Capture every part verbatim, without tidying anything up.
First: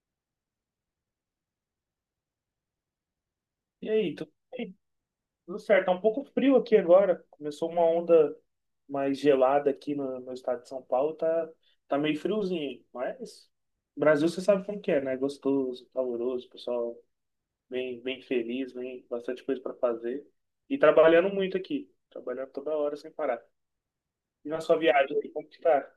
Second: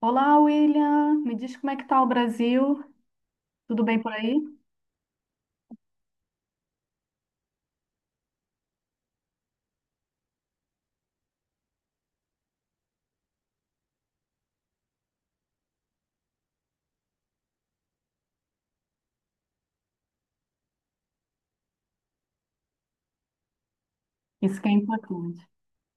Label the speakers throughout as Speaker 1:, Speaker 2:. Speaker 1: Olá, William. Me diz como é que tá o Brasil? Tudo
Speaker 2: E
Speaker 1: bem por
Speaker 2: aí, tudo
Speaker 1: aí?
Speaker 2: bem? Tudo certo. Tá um pouco frio aqui agora. Começou uma onda mais gelada aqui no, no estado de São Paulo. Tá, tá meio friozinho, mas Brasil você sabe como que é, né? Gostoso, caloroso, pessoal bem, bem feliz, bem bastante coisa para fazer. E trabalhando muito aqui. Trabalhando toda hora sem parar. E na
Speaker 1: Isso que é
Speaker 2: sua viagem, aí,
Speaker 1: importante.
Speaker 2: como que tá?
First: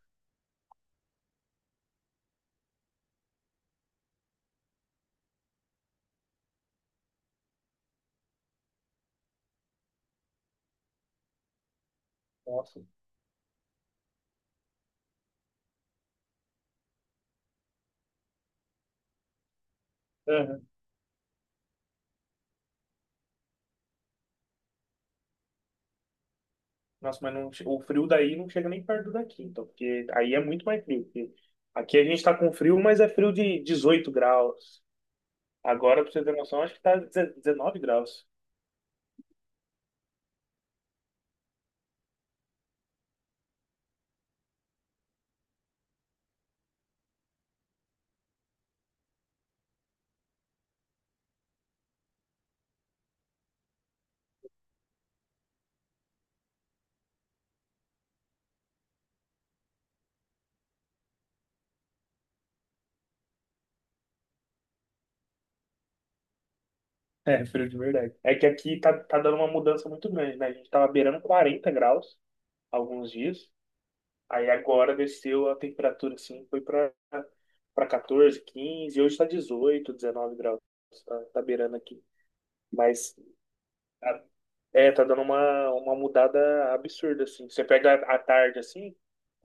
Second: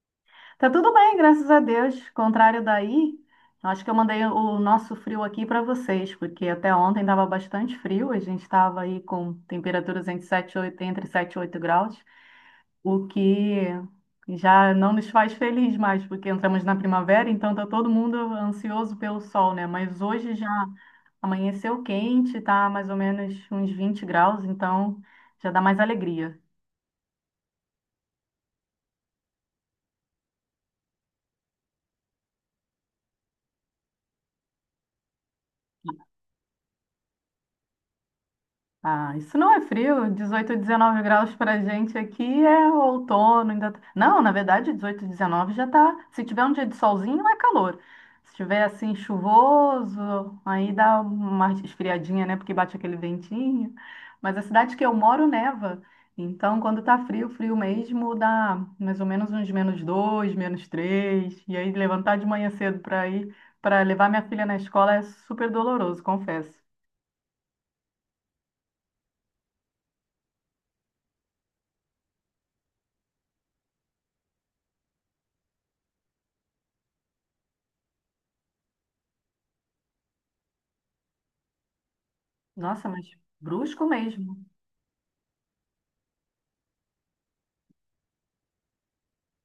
Speaker 1: Tá tudo bem, graças a Deus. Contrário daí, acho que eu mandei o nosso frio aqui para vocês, porque até ontem estava bastante frio. A gente estava aí com temperaturas entre sete, e oito, entre sete, e oito graus.
Speaker 2: Nossa.
Speaker 1: o que já não nos faz feliz mais, porque entramos na primavera, então tá todo mundo ansioso pelo sol, né? Mas hoje já
Speaker 2: Aham.
Speaker 1: amanheceu quente, tá mais ou menos uns vinte graus, então já dá mais alegria.
Speaker 2: Nossa, mas não, che- o frio daí não chega nem perto daqui, então, porque aí é muito mais frio, porque aqui a gente tá com frio, mas é frio de dezoito graus. Agora, pra você ter noção, acho que tá dezenove graus.
Speaker 1: Ah, isso não é frio. Dezoito, dezenove graus pra gente aqui é outono, ainda. tá- Não, na verdade, dezoito, dezenove já tá. Se tiver um dia de solzinho, é calor. Se tiver assim chuvoso, aí dá uma esfriadinha, né? Porque bate aquele ventinho. Mas a cidade que eu moro neva. Então, quando tá frio, frio mesmo, dá mais ou menos uns menos dois, menos três. E aí levantar de manhã cedo pra ir, para levar minha filha na escola é super doloroso, confesso.
Speaker 2: É, frio de verdade. É que aqui tá, tá dando uma mudança muito grande, né? A gente tava beirando quarenta graus alguns dias. Aí agora desceu a temperatura, assim, foi pra, pra catorze, quinze. Hoje tá dezoito dezenove graus. Tá, tá beirando aqui.
Speaker 1: Nossa, mas
Speaker 2: Mas
Speaker 1: brusco
Speaker 2: tá,
Speaker 1: mesmo.
Speaker 2: É, tá dando uma, uma mudada absurda, assim. Você pega a a tarde, assim,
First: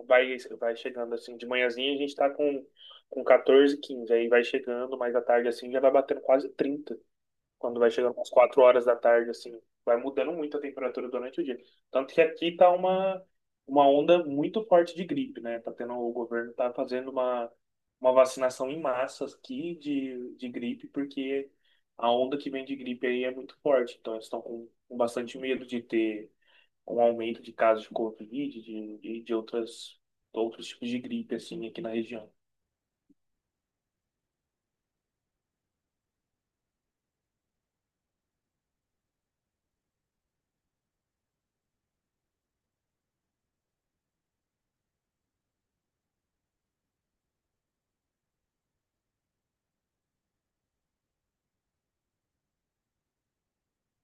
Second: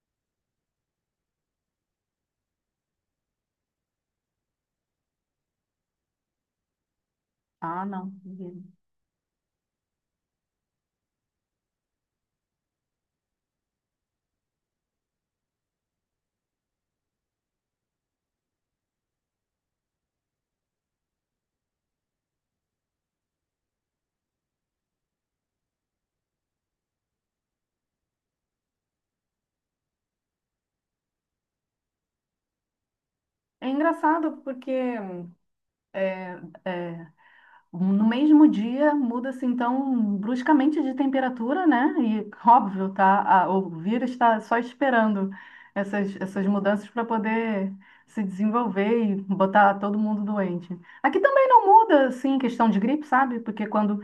Speaker 2: vai, vai chegando, assim, de manhãzinha a gente tá com, com catorze quinze aí vai chegando, mas à tarde, assim, já vai batendo quase trinta quando
Speaker 1: Ah,
Speaker 2: vai
Speaker 1: não.
Speaker 2: chegando umas quatro horas da tarde, assim, vai mudando muito a temperatura durante o dia. Tanto que aqui tá uma, uma onda muito forte de gripe, né? Tá tendo, o governo tá fazendo uma, uma vacinação em massa aqui de, de gripe, porque a onda que vem de gripe aí é muito forte. Então, eles estão com, com bastante medo de ter um aumento de casos de Covid, de, de, de outras, outros tipos de gripe, assim, aqui na região.
Speaker 1: É engraçado porque é, é, no mesmo dia muda-se então bruscamente de temperatura, né? E óbvio, tá, a- o vírus está só esperando essas, essas mudanças para poder se desenvolver e botar todo mundo doente. Aqui também não muda, assim, questão de gripe, sabe? Porque quando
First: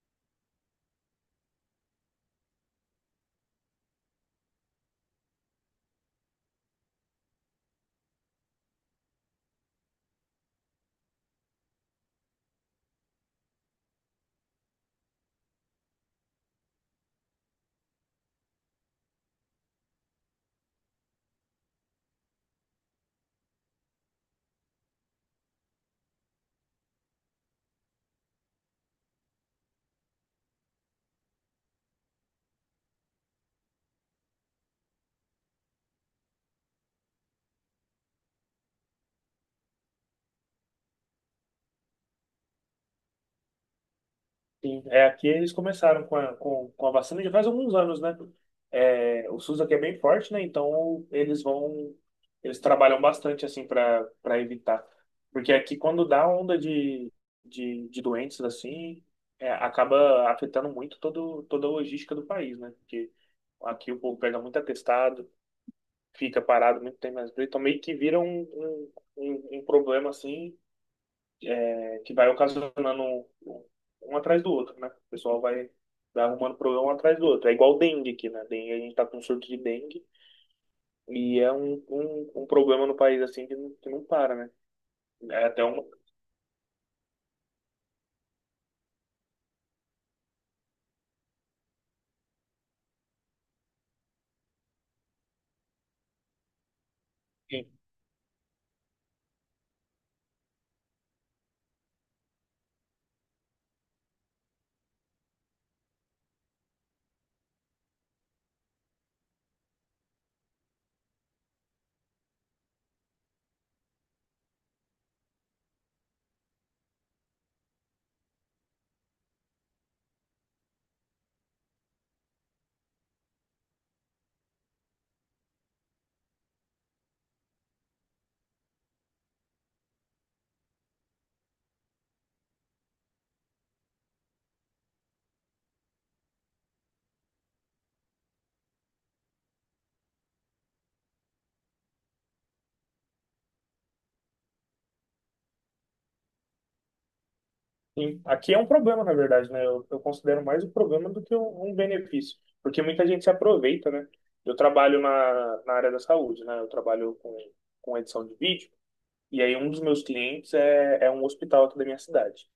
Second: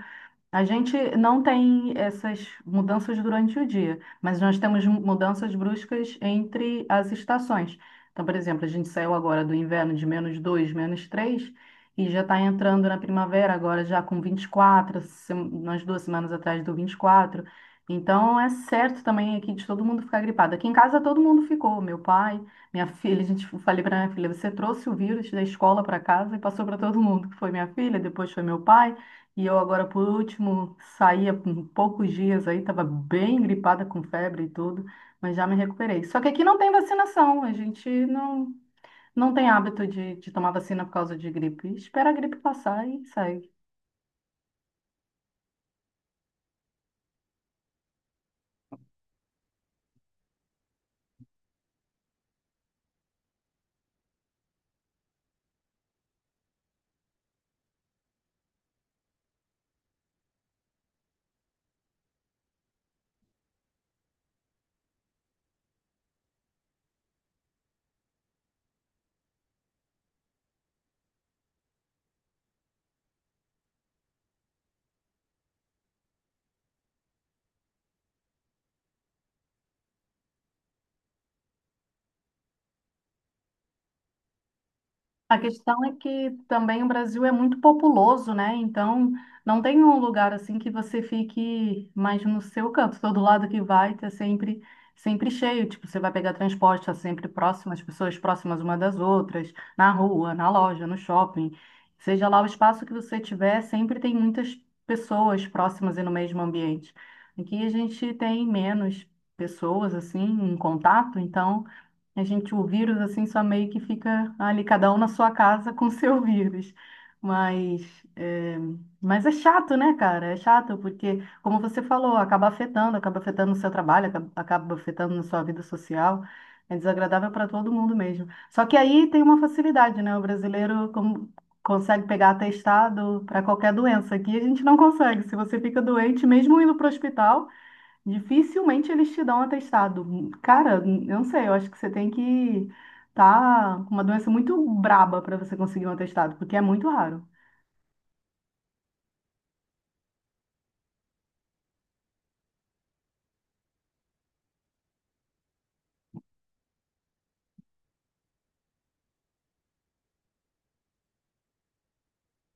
Speaker 1: A gente não tem essas mudanças durante o dia, mas nós temos mudanças bruscas entre as estações. Então, por exemplo, a gente saiu agora do inverno de menos dois, menos três e já está entrando na primavera agora já com vinte e quatro, se- umas duas semanas atrás do vinte e quatro. Então, é certo também aqui de todo mundo ficar gripado. Aqui em casa todo mundo ficou, meu pai, minha filha, a gente eu falei para minha filha, você trouxe o vírus da escola para casa e passou para todo mundo, que foi minha filha, depois foi meu pai. E eu agora, por último, saí há pou- poucos dias aí, estava bem gripada com febre e tudo, mas já me recuperei. Só que aqui não tem vacinação, a gente não, não tem hábito de, de tomar vacina por causa de gripe. Espera a gripe passar e sai.
Speaker 2: Sim, é, aqui eles começaram com a, com, com a vacina já faz alguns anos, né? É, o SUS aqui é bem forte, né? Então eles vão, eles trabalham bastante assim para para evitar. Porque aqui quando dá onda de, de, de doenças assim, é, acaba afetando muito todo, toda a logística do país, né? Porque aqui o povo pega muito atestado, fica parado muito tempo, mas então meio que vira um, um, um um problema assim que vai ocasionando um, um um atrás do outro, né? O pessoal vai, vai arrumando problema um atrás do outro. É igual dengue aqui, né? Dengue, a gente tá com surto de dengue e é um, um, um problema no país assim que não, que não para, né?
Speaker 1: A
Speaker 2: É até
Speaker 1: questão
Speaker 2: um,
Speaker 1: é que também o Brasil é muito populoso, né? Então, não tem um lugar assim que você fique mais no seu canto. Todo lado que vai, tá sempre, sempre cheio. Tipo, você vai pegar transporte, tá sempre
Speaker 2: e-
Speaker 1: próximo, as pessoas próximas uma das outras, na rua, na loja, no shopping. Seja lá o espaço que você tiver, sempre tem muitas pessoas próximas e no mesmo ambiente. Aqui a gente tem menos pessoas assim em contato, então a gente, o vírus, assim, só meio que fica ali, cada um na sua casa com o seu vírus. Mas é, mas é chato, né, cara? É chato, porque, como você falou, acaba afetando, acaba afetando o seu trabalho, acaba, acaba afetando na sua vida social. É desagradável para todo mundo mesmo. Só que aí tem uma facilidade, né? O brasileiro com- consegue pegar atestado para qualquer doença. Aqui a gente não consegue. Se você fica doente, mesmo indo para o hospital. Dificilmente eles te dão um atestado. Cara, eu não sei, eu acho que você tem que tá com uma doença muito braba para você conseguir um atestado, porque é muito raro.
Speaker 2: e aqui é um problema, na verdade, né? Eu, eu considero mais um problema do que um, um benefício, porque muita gente se aproveita, né? Eu trabalho na, na área da saúde, né? Eu trabalho com, com edição de vídeo. E aí, um dos meus clientes é, é um hospital aqui da minha cidade.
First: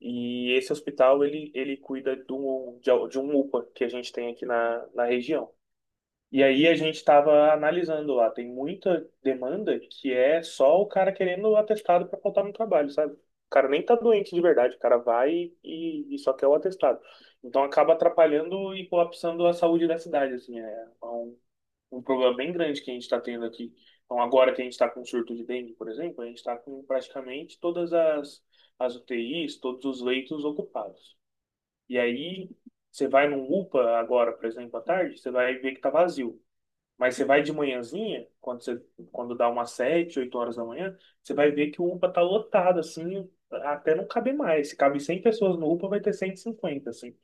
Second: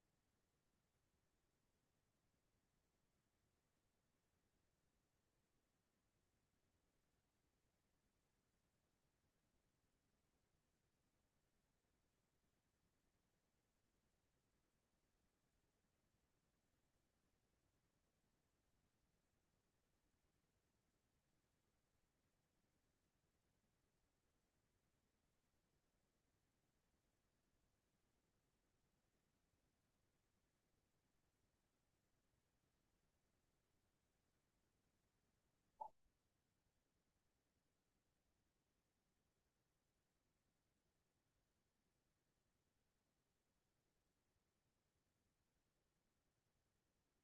Speaker 2: E esse hospital, ele, ele cuida do, de, de um UPA que a gente tem aqui na, na região. E aí a gente estava analisando lá, tem muita demanda que é só o cara querendo o atestado para faltar no trabalho, sabe? O cara nem tá doente de verdade, o cara vai e, e só quer o atestado. Então acaba atrapalhando e colapsando a saúde da cidade, assim, é um um problema bem grande que a gente está tendo aqui. Então, agora que a gente está com surto de dengue, por exemplo, a gente está com praticamente todas as, as utis, todos os leitos ocupados. E aí, você vai num UPA agora, por exemplo, à tarde, você vai ver que está vazio. Mas você vai de manhãzinha, quando você, quando dá umas sete, oito horas da manhã, você vai ver que o UPA tá lotado, assim, até não caber mais. Se cabe cem pessoas no UPA, vai ter cento e cinquenta assim.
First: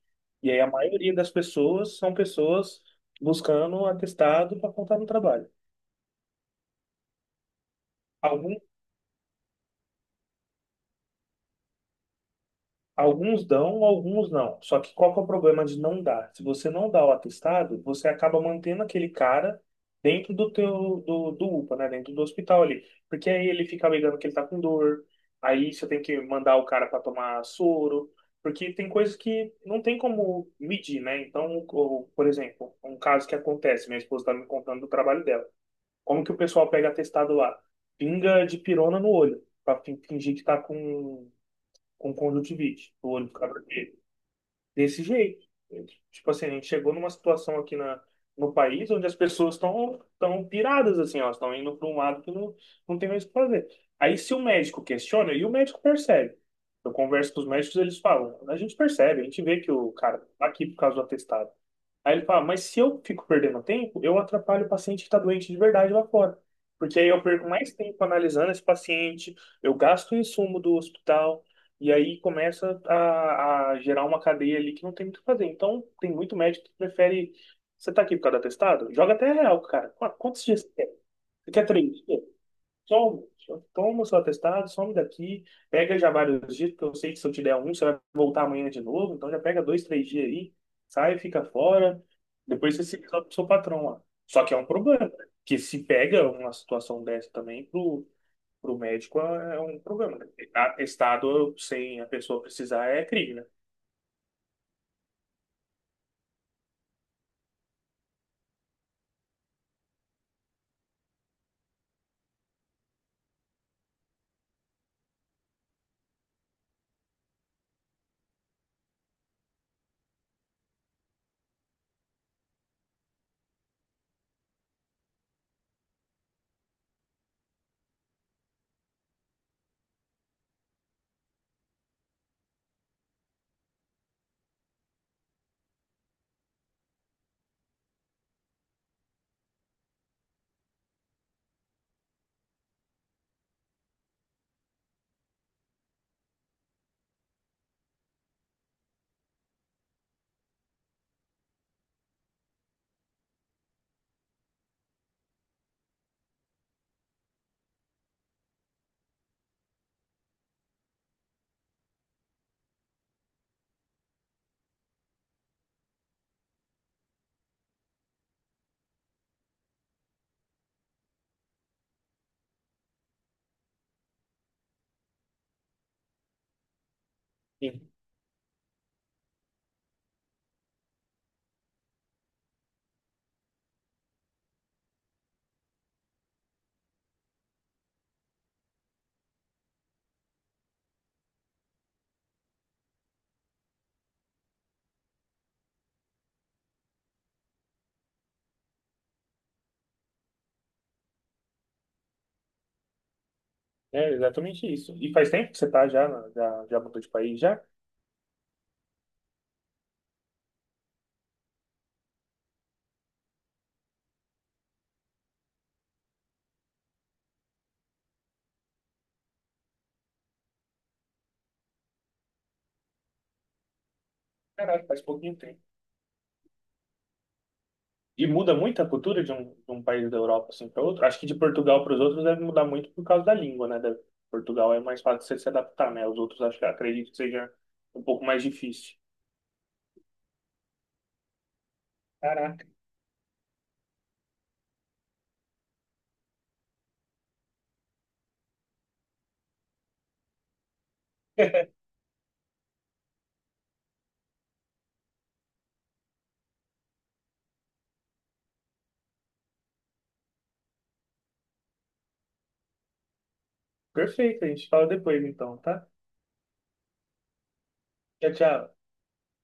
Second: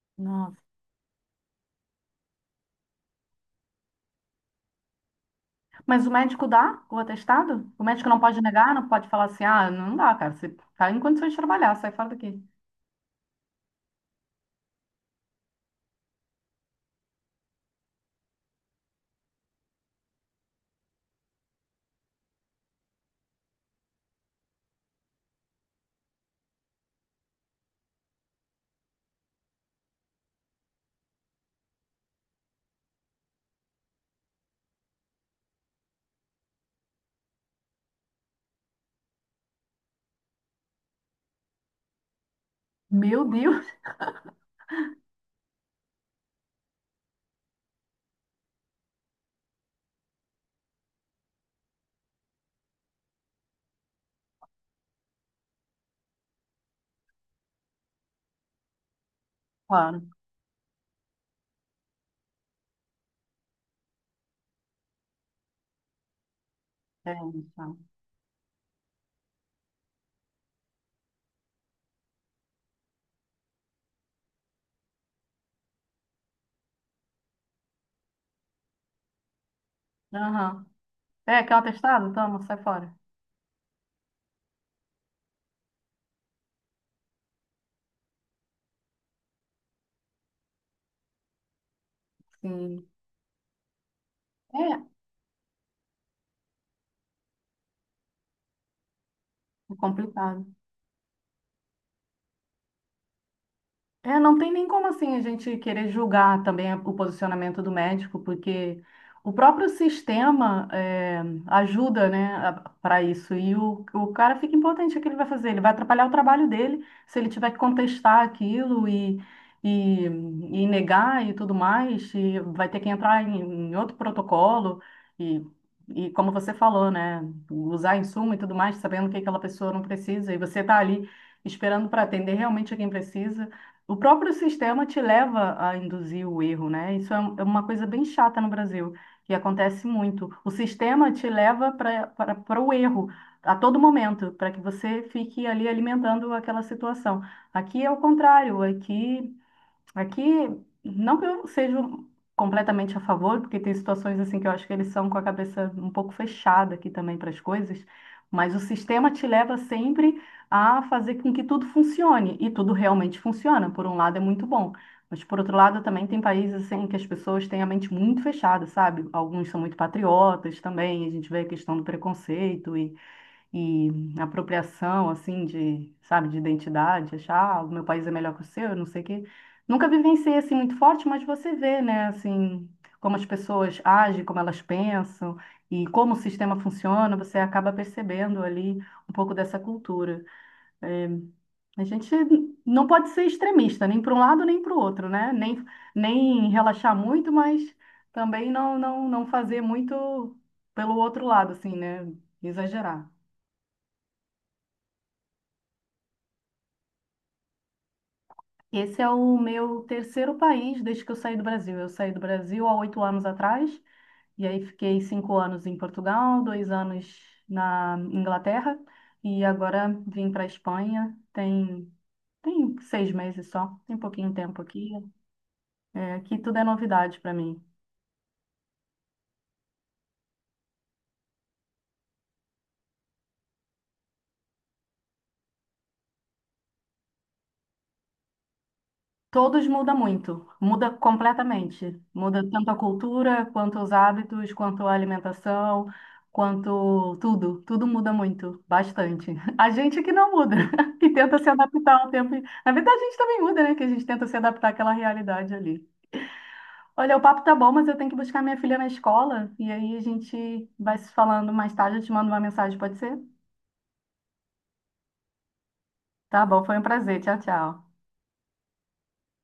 Speaker 2: E
Speaker 1: Nossa.
Speaker 2: aí a maioria das pessoas são pessoas buscando atestado para contar no trabalho.
Speaker 1: Mas o médico dá o atestado? O médico não pode
Speaker 2: Algum,
Speaker 1: negar, não pode falar assim, ah, não dá, cara, você tá em condições de trabalhar, sai fora daqui.
Speaker 2: Alguns dão, alguns não. Só que qual que é o problema de não dar? Se você não dá o atestado, você acaba mantendo aquele cara dentro do teu do, do UPA, né? Dentro do hospital ali. Porque aí ele fica alegando que ele tá com dor. Aí você tem que mandar o cara para tomar soro, porque tem coisas que não tem como medir, né? Então, o- por exemplo, um caso que acontece, minha esposa tá me contando do trabalho dela. Como que o pessoal pega atestado lá? Pinga de pirona no olho, para fingir que tá com com conjuntivite, o
Speaker 1: Meu
Speaker 2: olho ficava
Speaker 1: Deus,
Speaker 2: vermelho. Desse jeito. Tipo assim, a gente chegou numa situação aqui na, no país onde as pessoas estão tão piradas, assim, elas estão indo para um lado que não, não tem mais o que fazer. Aí se o médico questiona, e o médico percebe. Eu converso com os médicos, eles falam, a gente percebe, a gente vê que o
Speaker 1: claro.
Speaker 2: cara tá aqui por causa do atestado. Aí ele fala, mas se eu fico perdendo tempo, eu atrapalho o paciente que está doente de verdade lá fora. Porque aí
Speaker 1: É,
Speaker 2: eu perco
Speaker 1: tá.
Speaker 2: mais tempo analisando esse paciente, eu gasto o insumo do hospital, e aí começa a, a gerar uma cadeia ali que não tem muito o que fazer. Então, tem muito médico que prefere. Você tá aqui por causa do atestado? Joga até real, cara. Qu- Quantos dias
Speaker 1: Aham.
Speaker 2: você quer?
Speaker 1: É,
Speaker 2: Você
Speaker 1: quer um
Speaker 2: quer três
Speaker 1: atestado?
Speaker 2: dias?
Speaker 1: Toma, sai fora.
Speaker 2: Toma, toma o seu atestado, some daqui, pega já vários dias, porque eu sei que se eu te der um, você vai voltar amanhã de novo. Então, já pega dois, três dias aí, sai, fica fora. Depois você
Speaker 1: Sim.
Speaker 2: se resolve com o seu patrão lá. Só que é um
Speaker 1: É,
Speaker 2: problema, né? Que se pega uma situação dessa também pro para o médico é é
Speaker 1: é
Speaker 2: um problema, né?
Speaker 1: complicado.
Speaker 2: Atestado sem a pessoa precisar é crime, né?
Speaker 1: É, não tem nem como assim a gente querer julgar também o posicionamento do médico, porque o próprio sistema é, ajuda, né, para isso. E o, o cara fica impotente, o que ele vai fazer? Ele vai atrapalhar o trabalho dele se ele tiver que contestar aquilo e, e, e negar e tudo mais, e vai ter que entrar em, em outro protocolo e, e como você falou, né, usar insumo e tudo mais, sabendo que aquela pessoa não precisa, e você está ali esperando para atender realmente a quem precisa. O próprio sistema te leva a induzir o erro, né? Isso é um- é uma coisa bem chata no Brasil, que acontece muito. O sistema te leva para o erro a todo momento, para que você fique ali alimentando aquela situação. Aqui é o contrário, aqui Aqui, não que eu seja completamente a favor, porque tem situações assim que eu acho que eles são com a cabeça um pouco fechada aqui também para as coisas, mas o sistema te leva sempre a fazer com que tudo funcione, e tudo realmente funciona. Por um lado é muito bom, mas por outro lado também tem países assim que as pessoas têm a mente muito fechada, sabe? Alguns são muito patriotas também, a gente vê a questão do preconceito e e apropriação, assim, de, sabe, de identidade, achar, ah, o meu
Speaker 2: Sim.
Speaker 1: país é melhor que o seu, não sei o quê. Nunca vivenciei, assim, muito forte, mas você vê, né, assim, como as pessoas agem, como elas pensam e como o sistema funciona, você acaba percebendo ali um pouco dessa cultura. É, a gente não pode ser extremista, nem para um lado, nem para o outro, né? Nem, nem relaxar muito, mas também não, não, não fazer muito pelo outro lado, assim, né? Exagerar.
Speaker 2: É exatamente isso. E faz tempo que você tá já, na- já, já mudou de país já?
Speaker 1: Esse é o meu terceiro país desde que eu saí do Brasil. Eu saí do Brasil há oito anos atrás, e aí fiquei cinco anos em Portugal, dois anos na Inglaterra, e agora vim para a Espanha. Tem, tem seis meses só, tem pouquinho tempo
Speaker 2: Caralho,
Speaker 1: aqui.
Speaker 2: faz pouquinho tempo.
Speaker 1: É, aqui tudo é novidade para mim.
Speaker 2: E muda muito a cultura de um, de um país da Europa assim para outro? Acho que de Portugal para os outros deve mudar muito por causa da língua, né? Da- Portugal é mais fácil você se adaptar, né? Os outros acho que acredito que seja um pouco mais difícil.
Speaker 1: Todos mudam muito, muda completamente. Muda
Speaker 2: Caraca.
Speaker 1: tanto a cultura, quanto os hábitos, quanto a alimentação, quanto tudo. Tudo muda muito, bastante. A gente que não muda, que tenta se adaptar ao tempo. Na verdade, a gente também muda, né? Que a gente tenta se adaptar àquela realidade ali. Olha, o papo tá bom, mas eu tenho que buscar minha filha na escola. E aí a gente vai se falando mais tarde. Eu te mando uma mensagem, pode ser?
Speaker 2: Perfeito, a gente fala depois então, tá?
Speaker 1: Tá bom, foi um prazer. Tchau, tchau.
Speaker 2: Tchau, tchau.